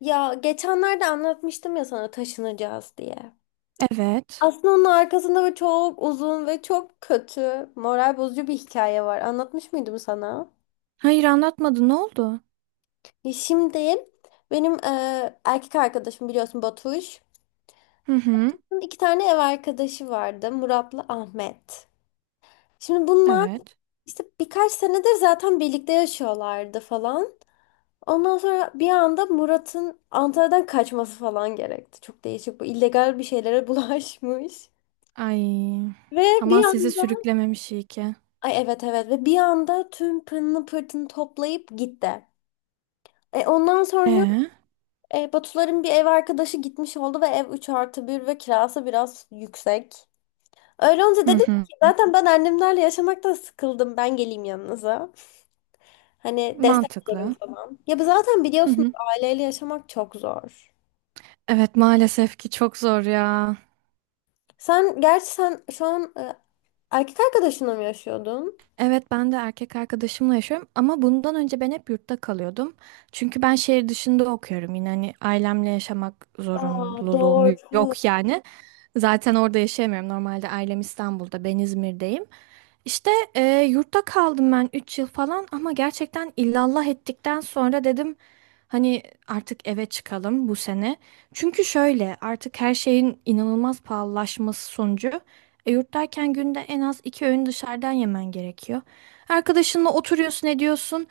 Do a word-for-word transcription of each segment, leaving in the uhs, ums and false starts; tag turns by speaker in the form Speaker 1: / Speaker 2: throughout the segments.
Speaker 1: Ya geçenlerde anlatmıştım ya sana taşınacağız diye.
Speaker 2: Evet.
Speaker 1: Aslında onun arkasında böyle çok uzun ve çok kötü, moral bozucu bir hikaye var. Anlatmış mıydım sana?
Speaker 2: Hayır, anlatmadı. Ne oldu?
Speaker 1: Ya şimdi benim e, erkek arkadaşım biliyorsun Batuş.
Speaker 2: Hı hı.
Speaker 1: Bunun İki tane ev arkadaşı vardı, Murat'la Ahmet. Şimdi bunlar
Speaker 2: Evet.
Speaker 1: işte birkaç senedir zaten birlikte yaşıyorlardı falan. Ondan sonra bir anda Murat'ın Antalya'dan kaçması falan gerekti. Çok değişik, bu illegal bir şeylere bulaşmış.
Speaker 2: Ay.
Speaker 1: Ve
Speaker 2: Aman
Speaker 1: bir
Speaker 2: sizi
Speaker 1: anda,
Speaker 2: sürüklememiş iyi ki.
Speaker 1: ay evet evet, ve bir anda tüm pırını pırtını toplayıp gitti. E ondan sonra
Speaker 2: Ee?
Speaker 1: e, Batuların bir ev arkadaşı gitmiş oldu ve ev üç artı bir ve kirası biraz yüksek. Öyle olunca
Speaker 2: Hı
Speaker 1: dedim
Speaker 2: hı.
Speaker 1: ki zaten ben annemlerle yaşamaktan sıkıldım, ben geleyim yanınıza. Hani destek olurum
Speaker 2: Mantıklı.
Speaker 1: falan. Ya bu zaten
Speaker 2: Hı
Speaker 1: biliyorsunuz,
Speaker 2: hı.
Speaker 1: aileyle yaşamak çok zor.
Speaker 2: Evet, maalesef ki çok zor ya.
Speaker 1: Sen gerçi, sen şu an e, erkek arkadaşınla mı yaşıyordun?
Speaker 2: Evet, ben de erkek arkadaşımla yaşıyorum ama bundan önce ben hep yurtta kalıyordum. Çünkü ben şehir dışında okuyorum, yine hani ailemle yaşamak
Speaker 1: Aa
Speaker 2: zorunluluğum
Speaker 1: doğru.
Speaker 2: yok yani. Zaten orada yaşayamıyorum. Normalde ailem İstanbul'da, ben İzmir'deyim. İşte e, yurtta kaldım ben üç yıl falan ama gerçekten illallah ettikten sonra dedim hani artık eve çıkalım bu sene. Çünkü şöyle, artık her şeyin inanılmaz pahalılaşması sonucu. E, yurt derken günde en az iki öğün dışarıdan yemen gerekiyor. Arkadaşınla oturuyorsun, ediyorsun,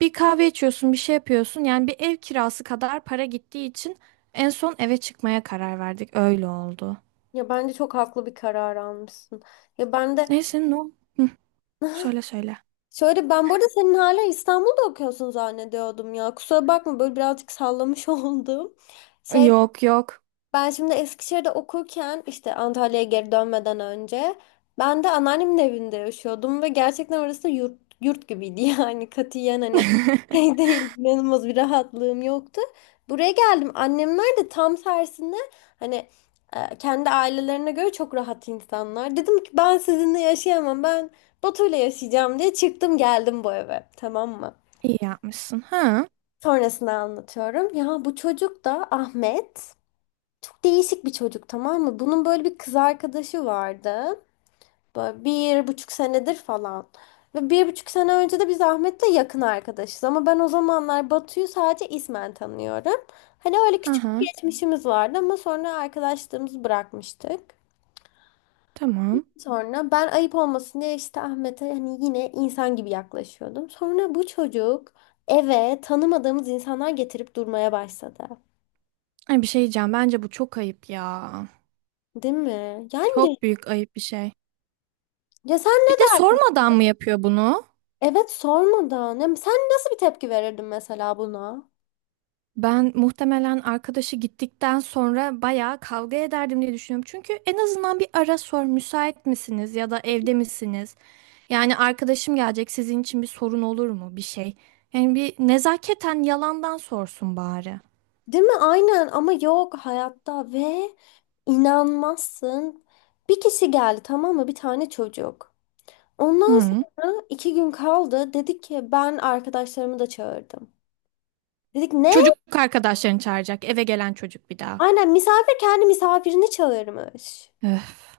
Speaker 2: bir kahve içiyorsun, bir şey yapıyorsun. Yani bir ev kirası kadar para gittiği için en son eve çıkmaya karar verdik. Öyle oldu.
Speaker 1: Ya bence çok haklı bir karar almışsın. Ya ben de
Speaker 2: Neyse, no. Hı, söyle söyle.
Speaker 1: şöyle, ben burada senin hala İstanbul'da okuyorsun zannediyordum ya. Kusura bakma, böyle birazcık sallamış oldum. Şey
Speaker 2: Yok yok.
Speaker 1: Ben şimdi Eskişehir'de okurken, işte Antalya'ya geri dönmeden önce ben de anneannemin evinde yaşıyordum ve gerçekten orası da yurt, yurt gibiydi yani katiyen hani şey değil, inanılmaz bir rahatlığım yoktu. Buraya geldim, annemler de tam tersinde hani e, kendi ailelerine göre çok rahat insanlar. Dedim ki ben sizinle yaşayamam, ben Batu'yla yaşayacağım, diye çıktım geldim bu eve, tamam mı?
Speaker 2: İyi yapmışsın. Ha,
Speaker 1: Sonrasını anlatıyorum. Ya bu çocuk da Ahmet. Çok değişik bir çocuk, tamam mı? Bunun böyle bir kız arkadaşı vardı. Böyle bir buçuk senedir falan. Ve bir buçuk sene önce de biz Ahmet'le yakın arkadaşız. Ama ben o zamanlar Batu'yu sadece ismen tanıyorum. Hani öyle
Speaker 2: ha,
Speaker 1: küçük bir
Speaker 2: ha.
Speaker 1: geçmişimiz vardı ama sonra arkadaşlığımızı bırakmıştık.
Speaker 2: Tamam.
Speaker 1: Sonra ben ayıp olmasın diye işte Ahmet'e hani yine insan gibi yaklaşıyordum. Sonra bu çocuk eve tanımadığımız insanlar getirip durmaya başladı.
Speaker 2: Ay, bir şey diyeceğim. Bence bu çok ayıp ya.
Speaker 1: Değil mi? Yani
Speaker 2: Çok büyük ayıp bir şey.
Speaker 1: ya sen ne
Speaker 2: Bir de
Speaker 1: derdin?
Speaker 2: sormadan mı yapıyor bunu?
Speaker 1: Evet, sormadan. Ya sen nasıl bir tepki verirdin mesela buna?
Speaker 2: Ben muhtemelen arkadaşı gittikten sonra bayağı kavga ederdim diye düşünüyorum. Çünkü en azından bir ara sor, müsait misiniz ya da evde misiniz? Yani arkadaşım gelecek, sizin için bir sorun olur mu bir şey? Yani bir nezaketen yalandan sorsun bari.
Speaker 1: Değil mi? Aynen, ama yok hayatta ve inanmazsın. Bir kişi geldi, tamam mı? Bir tane çocuk. Ondan
Speaker 2: Hı.
Speaker 1: sonra iki gün kaldı. Dedik ki ben arkadaşlarımı da çağırdım. Dedik ne?
Speaker 2: Çocuk arkadaşlarını çağıracak, eve gelen çocuk bir daha.
Speaker 1: Aynen, misafir kendi misafirini çağırmış.
Speaker 2: Öf.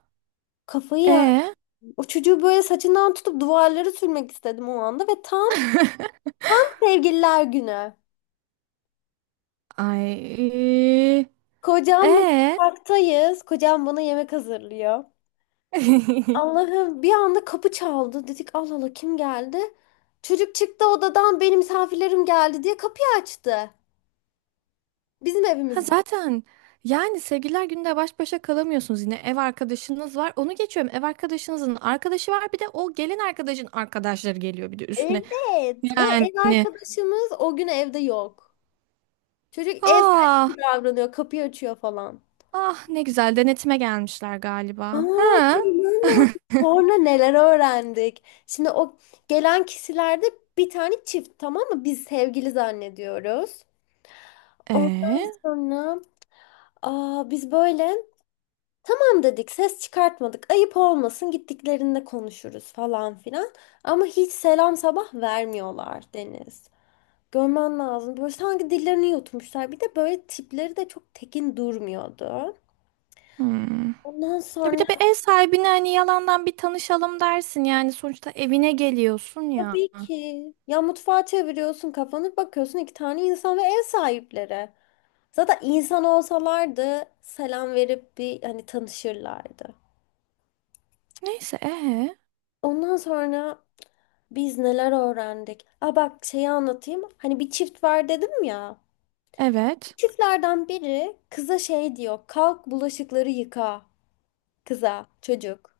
Speaker 1: Kafayı yer.
Speaker 2: E.
Speaker 1: O çocuğu böyle saçından tutup duvarlara sürmek istedim o anda ve tam sevgililer günü.
Speaker 2: Ay.
Speaker 1: Kocamla
Speaker 2: E.
Speaker 1: mutfaktayız. Kocam bana yemek hazırlıyor. Allah'ım, bir anda kapı çaldı. Dedik Allah Allah, kim geldi? Çocuk çıktı odadan, benim misafirlerim geldi diye kapıyı açtı. Bizim
Speaker 2: Ha
Speaker 1: evimizde.
Speaker 2: zaten, yani sevgililer gününde baş başa kalamıyorsunuz, yine ev arkadaşınız var, onu geçiyorum, ev arkadaşınızın arkadaşı var, bir de o gelin arkadaşın arkadaşları geliyor bir de üstüne,
Speaker 1: Evet ve
Speaker 2: yani
Speaker 1: ev arkadaşımız o gün evde yok. Çocuk ev sahibi
Speaker 2: ah,
Speaker 1: gibi davranıyor, kapıyı açıyor falan.
Speaker 2: ah, ne güzel, denetime gelmişler
Speaker 1: Aa,
Speaker 2: galiba ha,
Speaker 1: inanamıyorum. Sonra neler öğrendik. Şimdi o gelen kişilerde bir tane çift, tamam mı? Biz sevgili zannediyoruz. Ondan
Speaker 2: e
Speaker 1: sonra, aa, biz böyle tamam dedik, ses çıkartmadık, ayıp olmasın, gittiklerinde konuşuruz falan filan. Ama hiç selam sabah vermiyorlar Deniz. Görmen lazım. Böyle sanki dillerini yutmuşlar. Bir de böyle tipleri de çok tekin durmuyordu.
Speaker 2: hmm.
Speaker 1: Ondan
Speaker 2: Ya bir
Speaker 1: sonra
Speaker 2: de bir ev sahibine hani yalandan bir tanışalım dersin, yani sonuçta evine geliyorsun ya,
Speaker 1: tabii ki ya, mutfağa çeviriyorsun kafanı, bakıyorsun iki tane insan ve ev sahipleri. Zaten insan olsalardı selam verip bir hani tanışırlardı.
Speaker 2: neyse. E
Speaker 1: Ondan sonra biz neler öğrendik? Aa bak, şeyi anlatayım. Hani bir çift var dedim ya.
Speaker 2: evet.
Speaker 1: Çiftlerden biri kıza şey diyor. Kalk bulaşıkları yıka. Kıza, çocuk.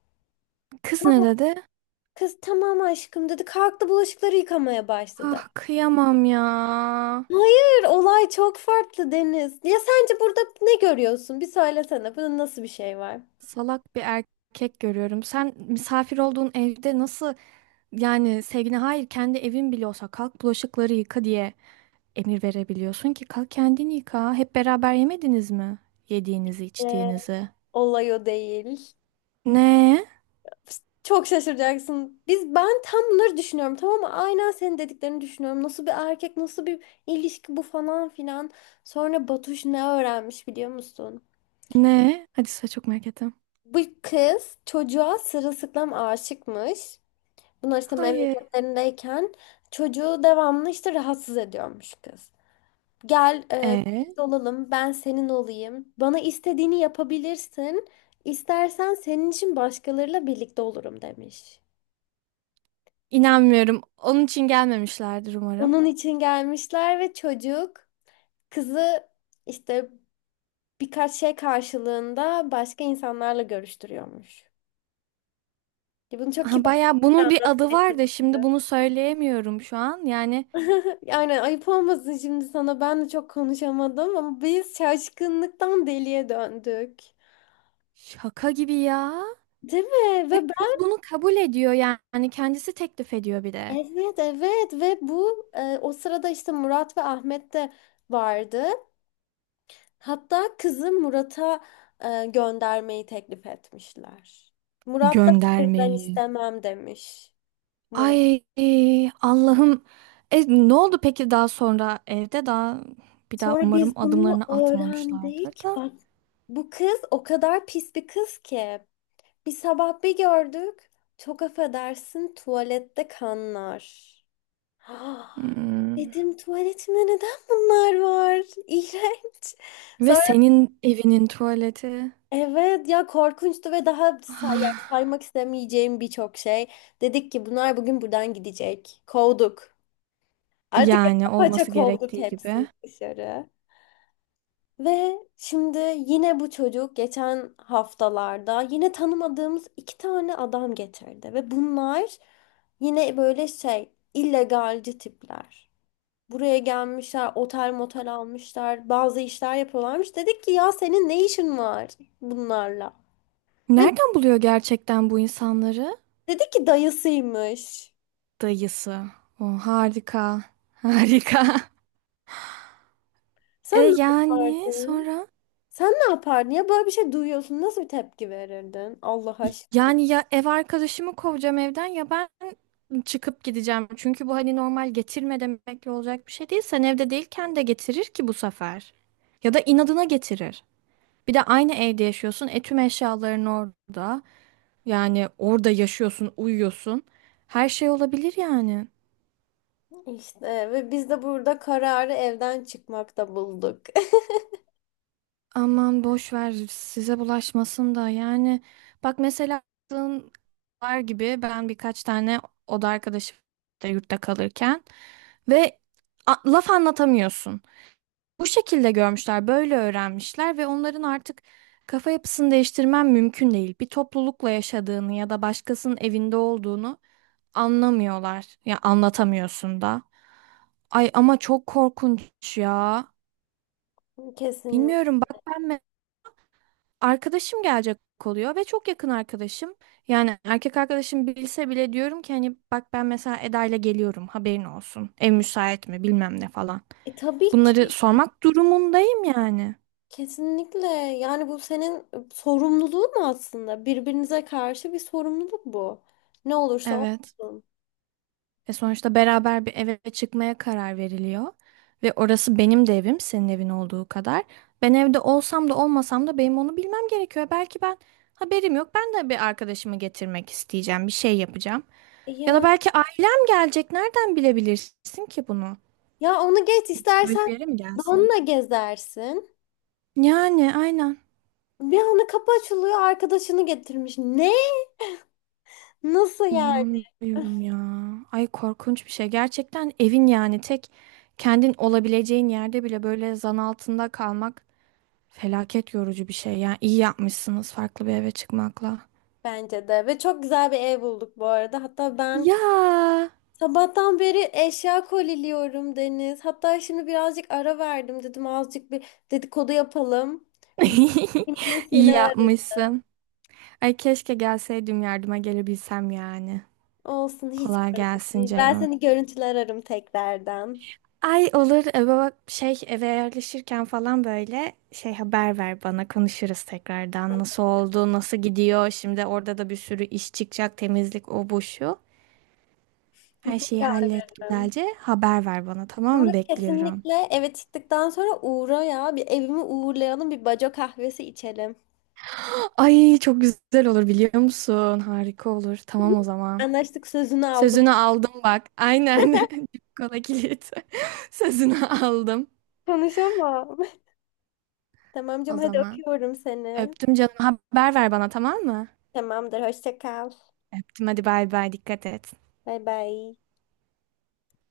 Speaker 2: Kız ne
Speaker 1: Kalk.
Speaker 2: dedi?
Speaker 1: Kız tamam aşkım dedi. Kalktı bulaşıkları yıkamaya
Speaker 2: Ah,
Speaker 1: başladı.
Speaker 2: kıyamam ya.
Speaker 1: Hayır, olay çok farklı Deniz. Ya sence burada ne görüyorsun? Bir söylesene. Bunun nasıl bir şey var?
Speaker 2: Salak bir erkek görüyorum. Sen misafir olduğun evde nasıl, yani sevgine hayır, kendi evin bile olsa kalk bulaşıkları yıka diye emir verebiliyorsun ki kalk kendini yıka. Hep beraber yemediniz mi? Yediğinizi,
Speaker 1: Ee,
Speaker 2: içtiğinizi.
Speaker 1: Olay o değil.
Speaker 2: Ne?
Speaker 1: Çok şaşıracaksın. Biz ben tam bunları düşünüyorum, tamam mı? Aynen senin dediklerini düşünüyorum. Nasıl bir erkek, nasıl bir ilişki bu falan filan. Sonra Batuş ne öğrenmiş biliyor musun?
Speaker 2: Ne? Hadi, size çok merak ettim.
Speaker 1: Bu kız çocuğa sırılsıklam aşıkmış. Bunlar işte
Speaker 2: Hayır.
Speaker 1: memleketlerindeyken çocuğu devamlı işte rahatsız ediyormuş kız. Gel e,
Speaker 2: E,
Speaker 1: birlikte olalım, ben senin olayım. Bana istediğini yapabilirsin. İstersen senin için başkalarıyla birlikte olurum, demiş.
Speaker 2: inanmıyorum. Onun için gelmemişlerdir umarım.
Speaker 1: Onun için gelmişler ve çocuk kızı işte birkaç şey karşılığında başka insanlarla görüştürüyormuş. Ya bunu çok
Speaker 2: Ha,
Speaker 1: kibarca
Speaker 2: baya bunun bir adı
Speaker 1: anlatmaya
Speaker 2: var da
Speaker 1: çalıştı.
Speaker 2: şimdi bunu söyleyemiyorum şu an. Yani
Speaker 1: Yani ayıp olmasın şimdi sana, ben de çok konuşamadım ama biz şaşkınlıktan deliye döndük.
Speaker 2: şaka gibi ya.
Speaker 1: Değil mi?
Speaker 2: Ve
Speaker 1: Ve
Speaker 2: kız
Speaker 1: ben,
Speaker 2: bunu kabul ediyor yani, kendisi teklif ediyor bir de.
Speaker 1: evet evet, ve bu e, o sırada işte Murat ve Ahmet de vardı. Hatta kızı Murat'a e, göndermeyi teklif etmişler. Murat da hayır ben
Speaker 2: Göndermeyi.
Speaker 1: istemem demiş. Murat.
Speaker 2: Ay Allah'ım. E, ne oldu peki daha sonra evde daha, bir daha
Speaker 1: Sonra
Speaker 2: umarım
Speaker 1: biz bunu
Speaker 2: adımlarını atmamışlardır
Speaker 1: öğrendik.
Speaker 2: da.
Speaker 1: Bak, bu kız o kadar pis bir kız ki. Bir sabah bir gördük. Çok affedersin, tuvalette kanlar. Ah,
Speaker 2: Hmm.
Speaker 1: dedim tuvaletimde neden bunlar var? İğrenç.
Speaker 2: Ve
Speaker 1: Sonra
Speaker 2: senin evinin tuvaleti.
Speaker 1: evet ya, korkunçtu ve daha say yani
Speaker 2: Ah.
Speaker 1: saymak istemeyeceğim birçok şey. Dedik ki bunlar bugün buradan gidecek. Kovduk. Artık
Speaker 2: Yani
Speaker 1: paça
Speaker 2: olması
Speaker 1: kovduk
Speaker 2: gerektiği gibi.
Speaker 1: hepsini dışarı. Ve şimdi yine bu çocuk geçen haftalarda yine tanımadığımız iki tane adam getirdi. Ve bunlar yine böyle şey illegalci tipler. Buraya gelmişler, otel motel almışlar, bazı işler yapıyorlarmış. Dedik ki ya senin ne işin var bunlarla? Ve
Speaker 2: Nereden buluyor gerçekten bu insanları?
Speaker 1: dedi ki dayısıymış.
Speaker 2: Dayısı. O harika. Harika.
Speaker 1: Sen
Speaker 2: E
Speaker 1: ne
Speaker 2: yani
Speaker 1: yapardın?
Speaker 2: sonra?
Speaker 1: Sen ne yapardın? Ya böyle bir şey duyuyorsun. Nasıl bir tepki verirdin? Allah aşkına.
Speaker 2: Yani ya ev arkadaşımı kovacağım evden ya ben çıkıp gideceğim. Çünkü bu hani normal getirme demekle olacak bir şey değil. Sen evde değilken de getirir ki bu sefer. Ya da inadına getirir. Bir de aynı evde yaşıyorsun. E, tüm eşyaların orada. Yani orada yaşıyorsun, uyuyorsun. Her şey olabilir yani.
Speaker 1: İşte ve biz de burada kararı evden çıkmakta bulduk.
Speaker 2: Aman boş ver, size bulaşmasın da, yani bak mesela aklın var gibi, ben birkaç tane oda arkadaşım da yurtta kalırken ve a- laf anlatamıyorsun. Bu şekilde görmüşler, böyle öğrenmişler ve onların artık kafa yapısını değiştirmen mümkün değil. Bir toplulukla yaşadığını ya da başkasının evinde olduğunu anlamıyorlar. Ya anlatamıyorsun da. Ay ama çok korkunç ya.
Speaker 1: Kesin.
Speaker 2: Bilmiyorum, bak ben, arkadaşım gelecek oluyor ve çok yakın arkadaşım. Yani erkek arkadaşım bilse bile diyorum ki hani bak ben mesela Eda ile geliyorum, haberin olsun. Ev müsait mi, bilmem ne falan.
Speaker 1: E, tabii
Speaker 2: Bunları
Speaker 1: ki.
Speaker 2: sormak durumundayım yani.
Speaker 1: Kesinlikle. Yani bu senin sorumluluğun aslında. Birbirinize karşı bir sorumluluk bu. Ne olursa
Speaker 2: Evet.
Speaker 1: olsun.
Speaker 2: E sonuçta beraber bir eve çıkmaya karar veriliyor. Ve orası benim de evim, senin evin olduğu kadar. Ben evde olsam da olmasam da benim onu bilmem gerekiyor. Belki ben, haberim yok, ben de bir arkadaşımı getirmek isteyeceğim, bir şey yapacağım.
Speaker 1: E
Speaker 2: Ya da
Speaker 1: yani,
Speaker 2: belki ailem gelecek. Nereden bilebilirsin ki bunu?
Speaker 1: ya onu geç,
Speaker 2: Böyle
Speaker 1: istersen
Speaker 2: bir yere mi gelsin?
Speaker 1: donla gezersin.
Speaker 2: Yani aynen.
Speaker 1: Bir anda kapı açılıyor, arkadaşını getirmiş. Ne? Nasıl yani?
Speaker 2: İnanmıyorum ya. Ay, korkunç bir şey. Gerçekten evin, yani tek kendin olabileceğin yerde bile böyle zan altında kalmak felaket yorucu bir şey. Yani iyi yapmışsınız farklı bir eve çıkmakla.
Speaker 1: Bence de. Ve çok güzel bir ev bulduk bu arada. Hatta ben
Speaker 2: Ya.
Speaker 1: sabahtan beri eşya koliliyorum Deniz. Hatta şimdi birazcık ara verdim dedim. Azıcık bir dedikodu yapalım. Bir gideyim diye
Speaker 2: İyi
Speaker 1: seni aradım.
Speaker 2: yapmışsın. Ay keşke gelseydim, yardıma gelebilsem yani.
Speaker 1: Olsun, hiç
Speaker 2: Kolay
Speaker 1: sorun
Speaker 2: gelsin
Speaker 1: değil. Ben
Speaker 2: canım.
Speaker 1: seni görüntüler ararım tekrardan.
Speaker 2: Ay, olur. E, baba, şey eve yerleşirken falan böyle şey haber ver bana, konuşuruz tekrardan, nasıl oldu, nasıl gidiyor, şimdi orada da bir sürü iş çıkacak, temizlik, o bu şu, her şeyi
Speaker 1: Mutlaka
Speaker 2: hallet
Speaker 1: ararım.
Speaker 2: güzelce, haber ver bana, tamam
Speaker 1: Ama
Speaker 2: mı? Bekliyorum.
Speaker 1: kesinlikle eve çıktıktan sonra uğra ya. Bir evimi uğurlayalım. Bir baco kahvesi içelim.
Speaker 2: Ay çok güzel olur, biliyor musun, harika olur. Tamam, o zaman
Speaker 1: Anlaştık, sözünü aldım.
Speaker 2: sözünü aldım, bak aynen. Kola kilit. Sözünü aldım
Speaker 1: Konuşamam. Tamam canım,
Speaker 2: o
Speaker 1: hadi
Speaker 2: zaman.
Speaker 1: öpüyorum seni.
Speaker 2: Öptüm canım, haber ver bana tamam mı?
Speaker 1: Tamamdır, hoşça kal.
Speaker 2: Öptüm hadi, bay bay, dikkat et.
Speaker 1: Bay bay.